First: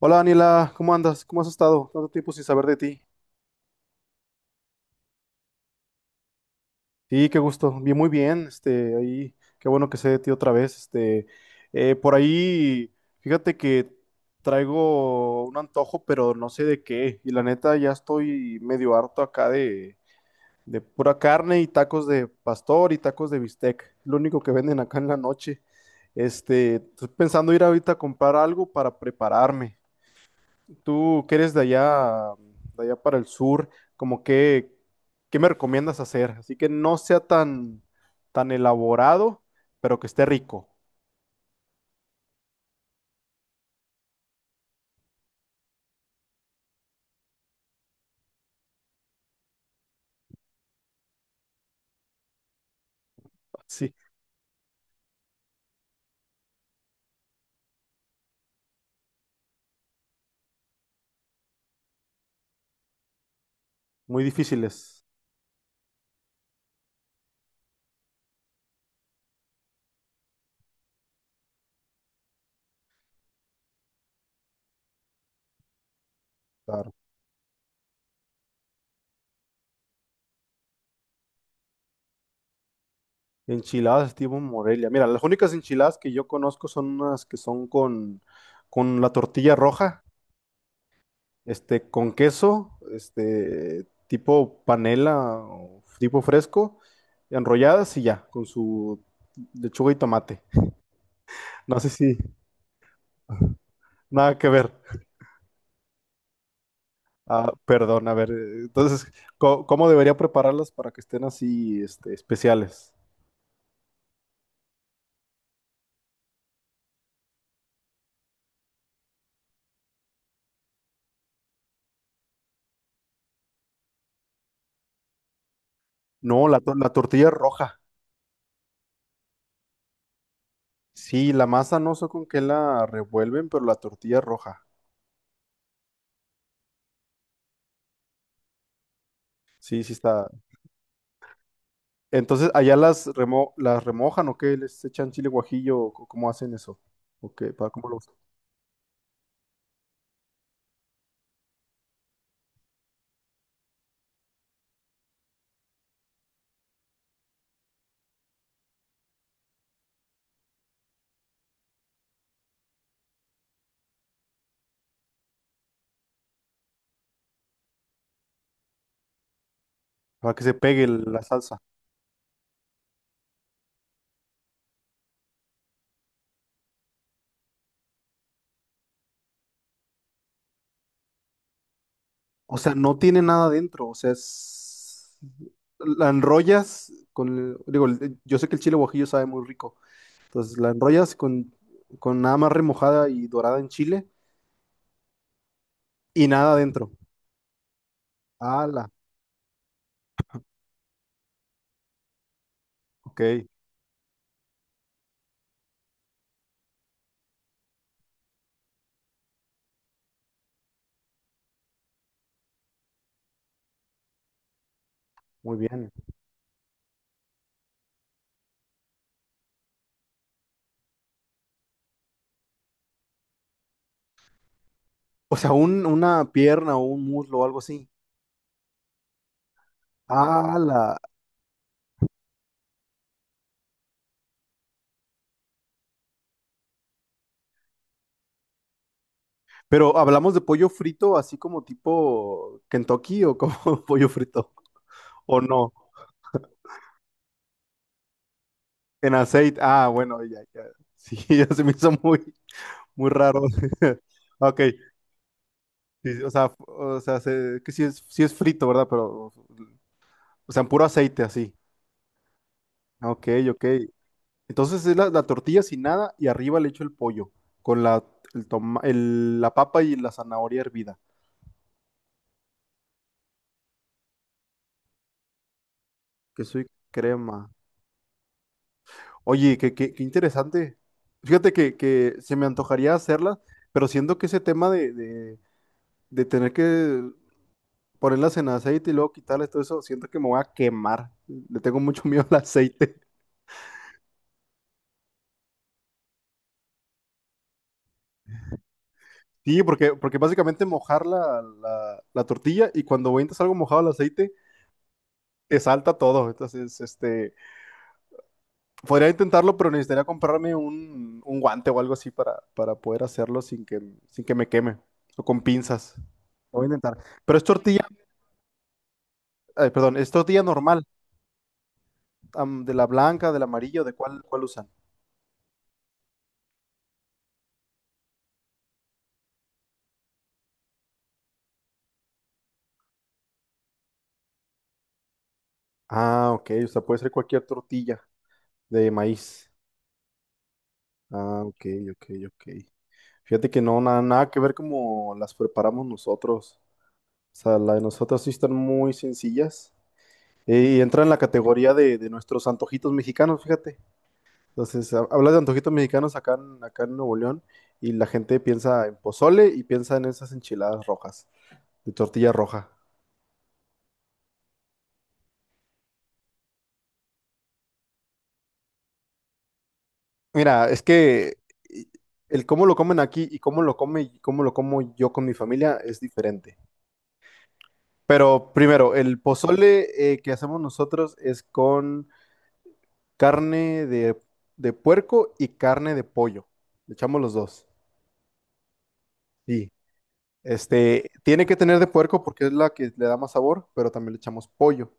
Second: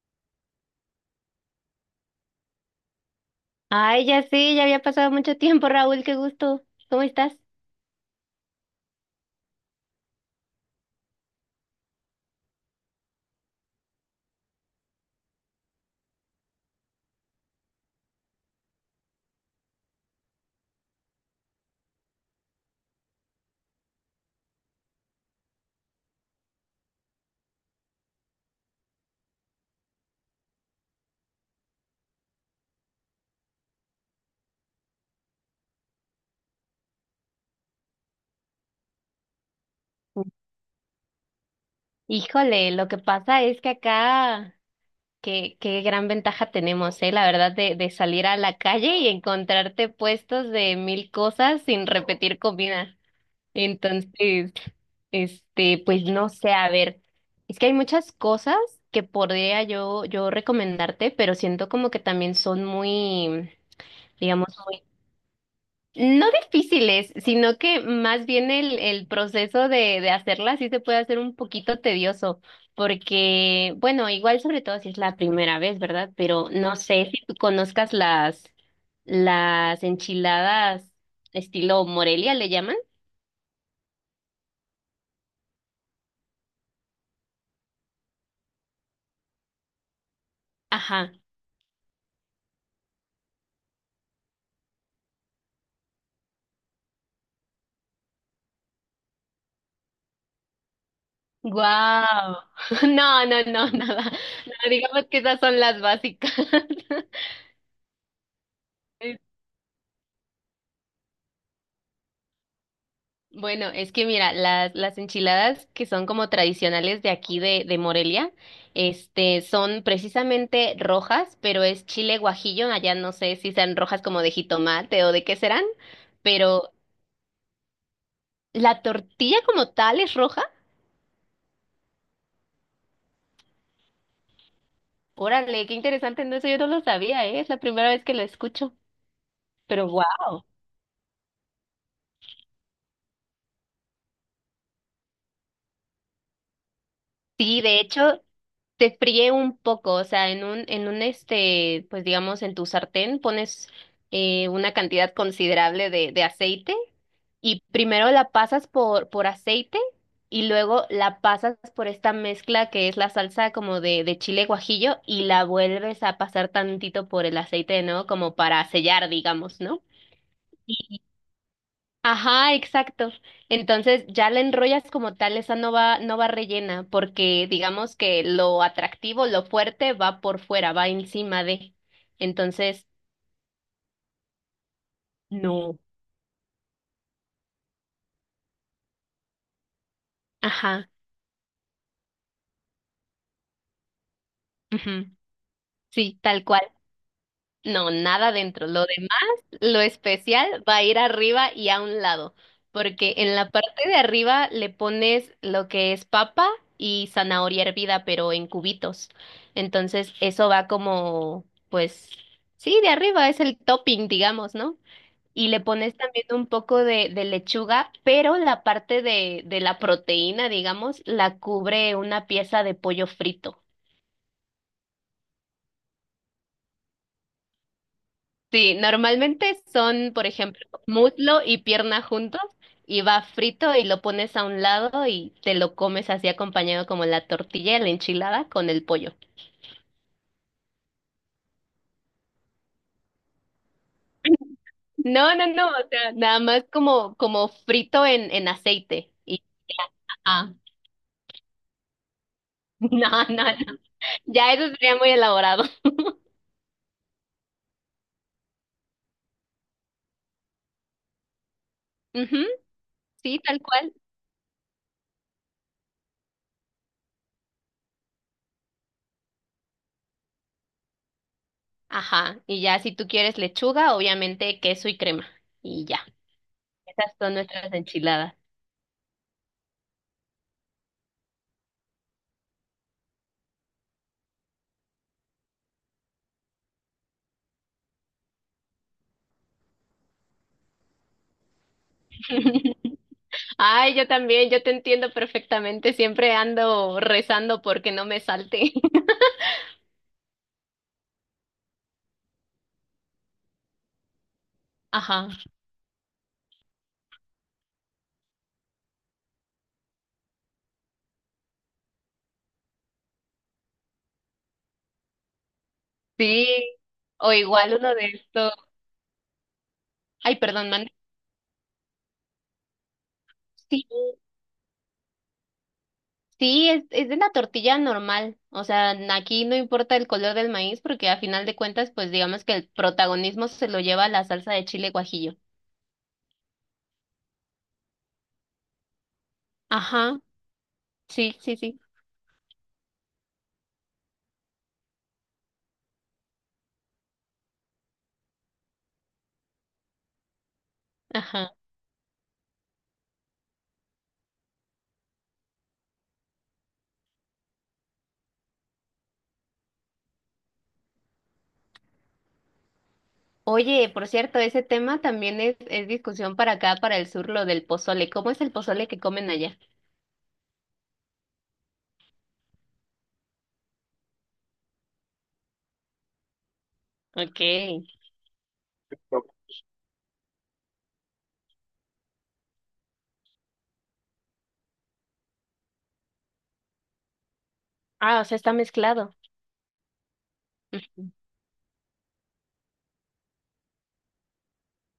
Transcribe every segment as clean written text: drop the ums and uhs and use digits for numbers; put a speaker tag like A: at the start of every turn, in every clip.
A: Hola Daniela, ¿cómo andas? ¿Cómo has estado? Tanto tiempo sin saber de ti.
B: Ay, ya sé, ya había pasado mucho tiempo, Raúl, qué gusto. ¿Cómo
A: Sí,
B: estás?
A: qué gusto. Bien, muy bien. Ahí, qué bueno que sé de ti otra vez. Por ahí, fíjate que traigo un antojo, pero no sé de qué. Y la neta, ya estoy medio harto acá de pura carne y tacos de pastor y tacos de bistec. Lo único que venden acá en la noche. Estoy pensando ir ahorita a comprar algo para prepararme. Tú que eres de allá para el sur, como que, ¿qué me recomiendas hacer? Así que no sea tan elaborado, pero que esté rico.
B: Híjole, lo que pasa es que acá, qué gran ventaja tenemos, la verdad, de salir a la calle y encontrarte puestos de mil cosas sin repetir comida.
A: Sí,
B: Entonces, pues no sé, a ver, es que hay muchas cosas que podría yo recomendarte, pero siento como que también son muy,
A: muy
B: digamos,
A: difíciles.
B: no difíciles, sino que más bien el proceso de hacerla sí se puede hacer un poquito tedioso, porque, bueno, igual sobre todo si es la primera vez, ¿verdad? Pero no
A: Claro.
B: sé si tú conozcas las enchiladas estilo Morelia, ¿le llaman?
A: Enchiladas estilo Morelia. Mira, las únicas enchiladas que yo conozco son unas que son con la tortilla roja,
B: Ajá.
A: con queso, tipo panela o tipo fresco, enrolladas y ya, con su lechuga y tomate. No sé si,
B: Guau. No, no, no, nada.
A: nada que ver.
B: No, digamos que esas son las básicas.
A: Ah, perdón, a ver. Entonces, ¿cómo debería prepararlas para que estén así, especiales?
B: Bueno, es que mira, las enchiladas que son como tradicionales de aquí de Morelia, este, son precisamente rojas, pero es chile guajillo, allá no sé si sean rojas como de jitomate o de qué serán,
A: No,
B: pero
A: la tortilla es roja.
B: la tortilla como tal es roja.
A: Sí, la masa no sé con qué la revuelven, pero la tortilla es roja.
B: Órale, qué interesante, no, eso yo no lo sabía, ¿eh? Es la primera vez que lo escucho,
A: Sí,
B: pero
A: sí
B: wow.
A: está. Entonces, ¿allá las remojan o qué? ¿Les echan chile guajillo? O ¿cómo hacen eso? ¿O qué?
B: Sí,
A: ¿Para,
B: de hecho, se fríe un poco, o sea, en un este, pues digamos, en tu sartén pones una cantidad considerable de aceite y primero la pasas por aceite y luego la pasas por esta mezcla que es la salsa como de chile guajillo y la vuelves a pasar tantito por el aceite de nuevo como para sellar, digamos, ¿no?
A: para que se pegue la salsa?
B: Ajá, exacto. Entonces ya la enrollas como tal, esa no va, no va rellena, porque digamos que lo atractivo, lo fuerte va por fuera, va encima de.
A: O sea,
B: Entonces,
A: no tiene nada dentro. O sea, es...
B: no.
A: La enrollas con... Digo, yo sé que el chile guajillo sabe muy rico. Entonces la
B: Ajá.
A: enrollas con nada más remojada y dorada en chile
B: Ujú, sí,
A: y
B: tal
A: nada
B: cual.
A: adentro.
B: No, nada dentro. Lo
A: ¡Hala!
B: demás, lo especial, va a ir arriba y a un lado, porque
A: Ok,
B: en la parte de arriba le pones lo que es papa y zanahoria hervida, pero en cubitos. Entonces, eso va como, pues, sí, de arriba es el topping, digamos, ¿no? Y
A: muy
B: le
A: bien.
B: pones también un poco de lechuga, pero la parte de la proteína, digamos, la cubre una pieza de pollo frito.
A: O sea, una pierna o un muslo o algo así.
B: Sí, normalmente son, por ejemplo,
A: ¡Hala!
B: muslo y pierna juntos y va frito y lo pones a un lado y te lo comes así acompañado como la tortilla y la enchilada con el pollo.
A: Pero hablamos de pollo frito así como tipo Kentucky o como pollo frito.
B: No,
A: ¿O
B: no, no,
A: no?
B: o sea, nada más como, como frito en aceite.
A: En
B: Y
A: aceite.
B: ya.
A: Ah, bueno, ya,
B: Ajá.
A: ya. Sí, ya se me hizo
B: No,
A: muy raro.
B: no, no. Ya
A: Ok,
B: eso sería muy elaborado.
A: sí, o sea, que sí es frito, ¿verdad? Pero, o sea, en puro aceite así.
B: Ujú,
A: Ok,
B: sí, tal
A: ok.
B: cual.
A: Entonces es la tortilla sin nada y arriba le echo el pollo con la papa y la zanahoria hervida.
B: Ajá. Y ya si tú quieres lechuga, obviamente queso y crema. Y ya.
A: Que soy
B: Esas son
A: crema.
B: nuestras enchiladas.
A: Oye, qué, qué interesante. Fíjate que se me antojaría hacerla, pero siento que ese tema de tener que ponerlas en aceite y luego quitarles todo eso, siento que me voy a quemar. Le tengo mucho miedo al aceite.
B: Ay, yo también, yo te entiendo perfectamente. Siempre ando rezando porque no me salte.
A: Sí, porque básicamente mojar la tortilla y cuando avientas algo mojado al aceite,
B: Ajá.
A: te salta todo. Entonces, este... Podría intentarlo, pero necesitaría comprarme un guante o algo así para poder hacerlo sin sin que me queme. O con pinzas. Lo voy a
B: Sí.
A: intentar.
B: O
A: Pero es
B: igual
A: tortilla,
B: uno de estos.
A: ay, perdón, es
B: Ay,
A: tortilla
B: perdón,
A: normal.
B: mande.
A: Am, de la blanca, del amarillo,
B: Sí,
A: ¿de cuál usan?
B: sí, es de la tortilla normal. O sea, aquí no importa el color del maíz porque a final de cuentas, pues digamos que el protagonismo se lo lleva la salsa de chile guajillo.
A: Ah, ok. O sea, puede ser cualquier tortilla de maíz.
B: Ajá. Sí,
A: Ah,
B: sí,
A: ok,
B: sí.
A: ok, ok. Fíjate que no, nada que ver como las preparamos nosotros. O sea, la de nosotros sí están muy sencillas. Y entra en la
B: Ajá.
A: categoría de nuestros antojitos mexicanos, fíjate. Entonces, hablas de antojitos mexicanos acá en Nuevo León y la gente piensa en pozole y piensa en esas enchiladas rojas, de tortilla roja.
B: Oye, por cierto, ese tema también es discusión para acá, para el sur, lo del pozole. ¿Cómo es el pozole que comen allá?
A: Mira, es que y- el cómo lo comen aquí y cómo lo come y cómo lo como yo con mi familia es diferente.
B: Ok.
A: Pero primero, el pozole que hacemos nosotros es con carne de puerco y carne de pollo. Le echamos los dos.
B: Ah, o sea, está mezclado.
A: Sí.
B: Ujú,
A: Este, tiene que tener de puerco porque es la que le da más sabor, pero también le echamos pollo.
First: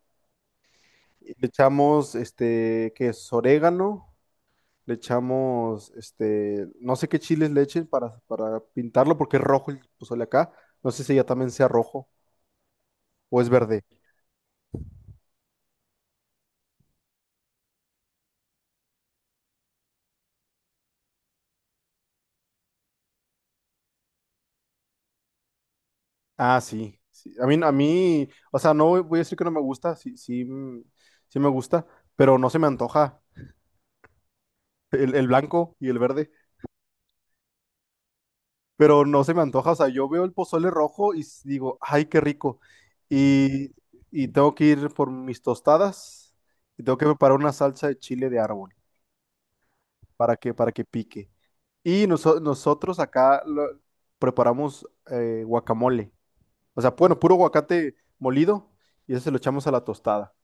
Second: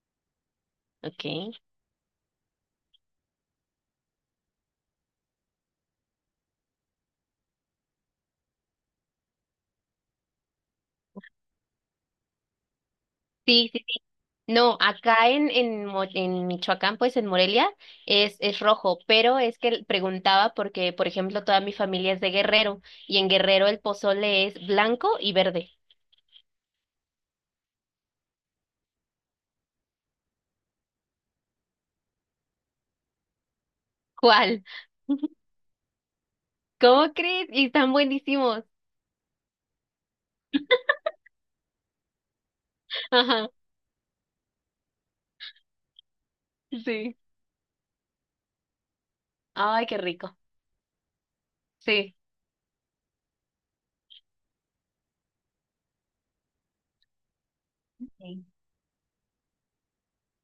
B: ok.
A: Y le echamos, este, ¿qué es? Orégano. Le echamos, este, no sé qué chiles le echen para pintarlo porque es rojo el pozole acá. No sé si ya también sea rojo o es
B: Sí,
A: verde.
B: sí, sí. No, acá en Michoacán, pues en Morelia, es rojo, pero es que preguntaba porque, por ejemplo, toda mi familia es de Guerrero y en Guerrero el pozole es blanco y verde.
A: Ah, sí. Sí. A mí, o sea, no voy a decir que no me gusta, sí, sí, mm, sí me gusta, pero no se me antoja
B: ¿Cuál?
A: el blanco y el verde.
B: ¿Cómo crees? Y están buenísimos.
A: Pero no se me antoja. O sea, yo veo el pozole rojo y digo, ay, qué rico.
B: Ajá,
A: Y, y tengo que ir por mis tostadas y tengo que
B: sí.
A: preparar una salsa de chile de árbol
B: Ay, qué rico.
A: para que pique. Y
B: Sí.
A: nosotros acá preparamos guacamole. O sea, bueno, puro aguacate
B: Sí.
A: molido y eso se lo echamos a la tostada.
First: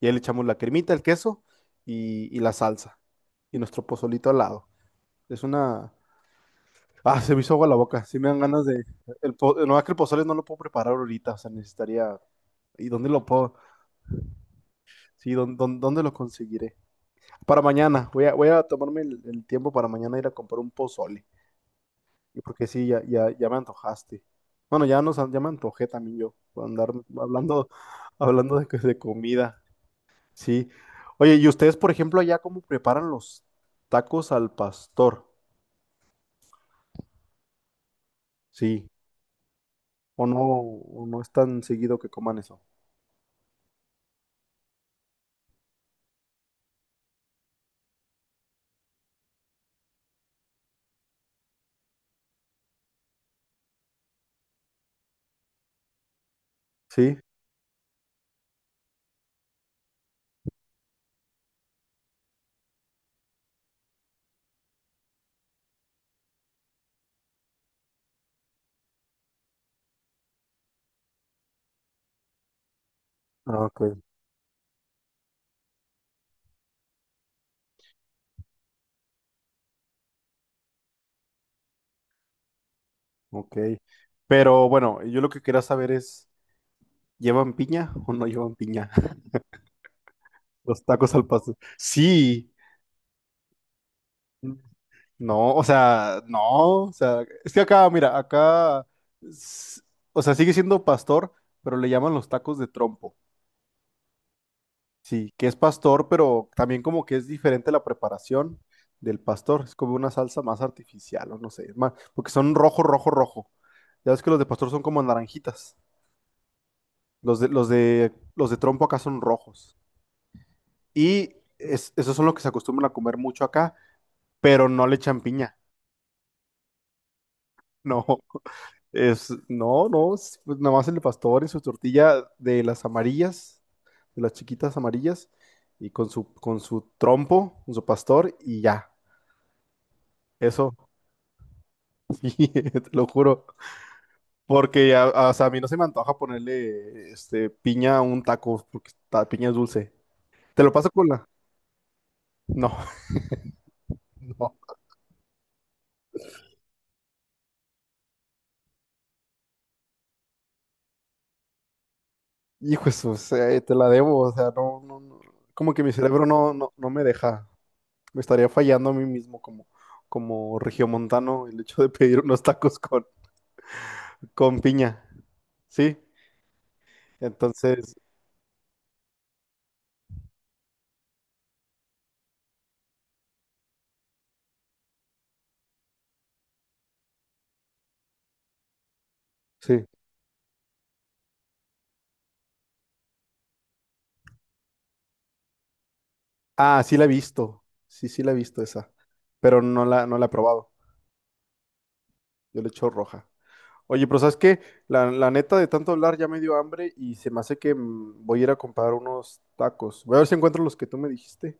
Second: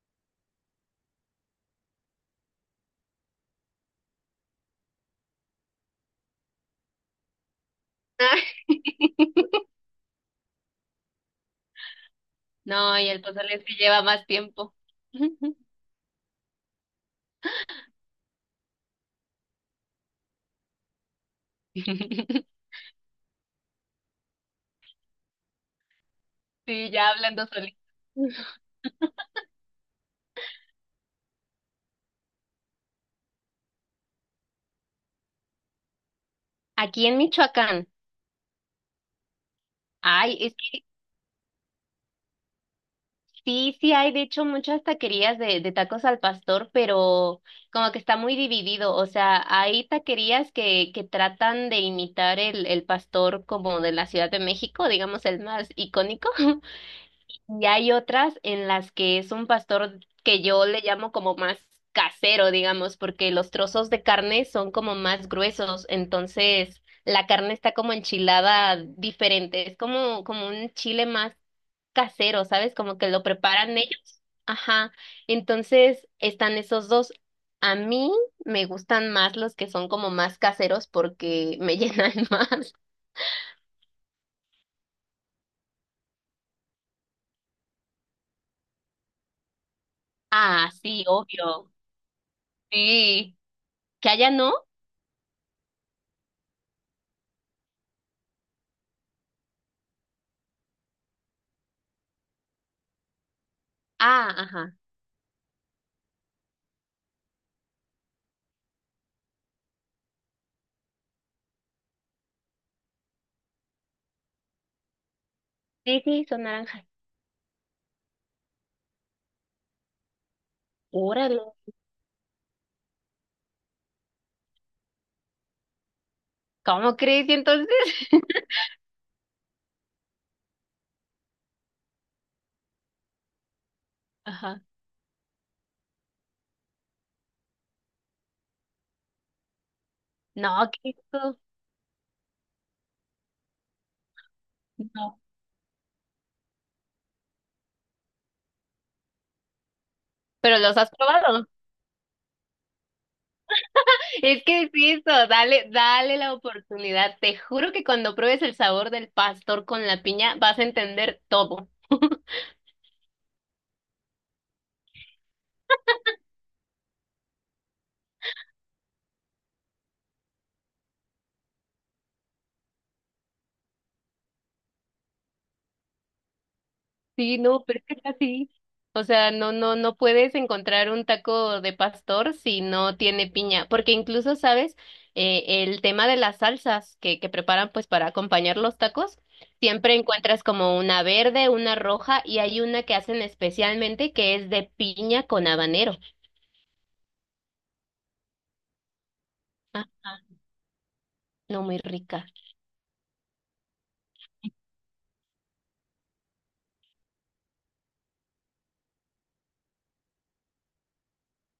A: Y ahí le echamos la cremita, el queso y la salsa. Y nuestro pozolito al lado. Es una, ah, se me hizo agua la boca. Sí me dan ganas de... No, es que el pozole no lo puedo preparar ahorita. O sea, necesitaría... ¿Y
B: No,
A: dónde
B: y el
A: lo puedo?
B: pozole es que lleva más tiempo.
A: Sí, ¿dónde, dónde, dónde lo conseguiré? Para mañana. Voy a, voy a tomarme el tiempo para mañana ir a comprar un pozole. Y porque sí, ya, ya, ya me antojaste. Bueno, ya, nos, ya me antojé también yo. Por
B: Sí,
A: andar
B: ya hablando
A: hablando,
B: solito.
A: hablando de comida. Sí. Oye, ¿y ustedes, por ejemplo, allá cómo preparan los tacos al pastor?
B: Aquí en Michoacán.
A: Sí.
B: Ay, es que
A: O no es tan seguido que coman eso?
B: sí, sí hay, de hecho, muchas taquerías de tacos al pastor, pero como que está muy dividido. O sea, hay taquerías que tratan de imitar el pastor como de la Ciudad de México, digamos el más icónico,
A: Sí.
B: y hay otras en las que es un pastor que yo le llamo como más casero, digamos, porque los trozos de carne son como más gruesos, entonces la carne está como enchilada diferente, es como, como un chile más casero, ¿sabes? Como que lo
A: Ah,
B: preparan
A: ok,
B: ellos. Ajá. Entonces están esos dos. A mí me gustan más los que son como más caseros porque me llenan más.
A: ok. Pero bueno, yo lo que quería saber es, ¿llevan piña o no llevan piña?
B: Ah,
A: Los
B: sí,
A: tacos al pastor.
B: obvio.
A: Sí.
B: Sí. ¿Que allá no?
A: No, o sea, no, o sea, es que acá, mira, acá, s- o sea, sigue siendo pastor, pero le llaman los tacos de trompo.
B: Ah, ajá.
A: Sí, que es pastor, pero también como que es diferente la preparación del pastor. Es como una salsa más artificial, o no sé, más, porque son rojo, rojo, rojo. Ya ves que los de pastor son como naranjitas.
B: Sí, sí, son naranjas.
A: Los de trompo acá son rojos. Y
B: Órale.
A: esos son los que se acostumbran a comer mucho acá, pero no le echan piña.
B: ¿Cómo crees? ¿Y entonces?
A: No, es, no, no, es, pues, nada más el pastor y su tortilla de las amarillas, de las
B: Ajá.
A: chiquitas amarillas, y con su trompo, con su pastor, y ya.
B: No,
A: Eso,
B: qué rico.
A: sí, te lo juro. Porque
B: No.
A: o sea, a mí no se me antoja ponerle este, piña a un taco, porque la piña es dulce.
B: ¿Pero
A: Te lo
B: los has
A: paso con la.
B: probado?
A: No,
B: Es
A: no.
B: que es eso, dale, dale la oportunidad. Te juro que cuando pruebes el sabor del pastor con la piña, vas a entender todo.
A: Hijo, de o sea, te la debo, o sea, no, no, no, como que mi cerebro no, no, no me deja, me estaría fallando a mí mismo como, como regiomontano el hecho de pedir unos tacos con piña, ¿sí?
B: Sí, no, pero es que
A: Entonces,
B: es así. O sea, no, no, no puedes encontrar un taco de pastor si no tiene piña, porque incluso, ¿sabes? El tema de las salsas que preparan pues para acompañar los tacos,
A: sí.
B: siempre encuentras como una verde, una roja y hay una que hacen especialmente que es de piña con habanero.
A: Ah, sí la he visto, sí, sí la he visto esa, pero no
B: Ajá.
A: no la he probado,
B: No, muy rica.
A: yo le echo roja. Oye, pero ¿sabes qué? La neta de tanto hablar ya me dio hambre y se me hace que mm, voy a ir a comprar unos tacos. Voy a ver si encuentro los que tú me dijiste.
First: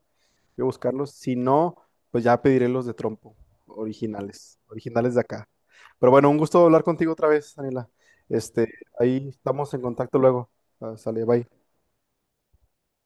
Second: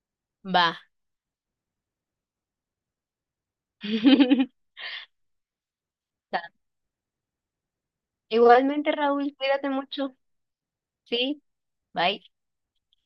A: Voy a
B: Va.
A: buscarlos. Si no, pues ya pediré los de trompo, originales, originales de acá. Pero bueno, un gusto hablar contigo otra vez, Daniela. Este,
B: Igualmente,
A: ahí
B: Raúl, cuídate
A: estamos en
B: mucho.
A: contacto luego. Ah, sale,
B: Sí,
A: bye.
B: bye.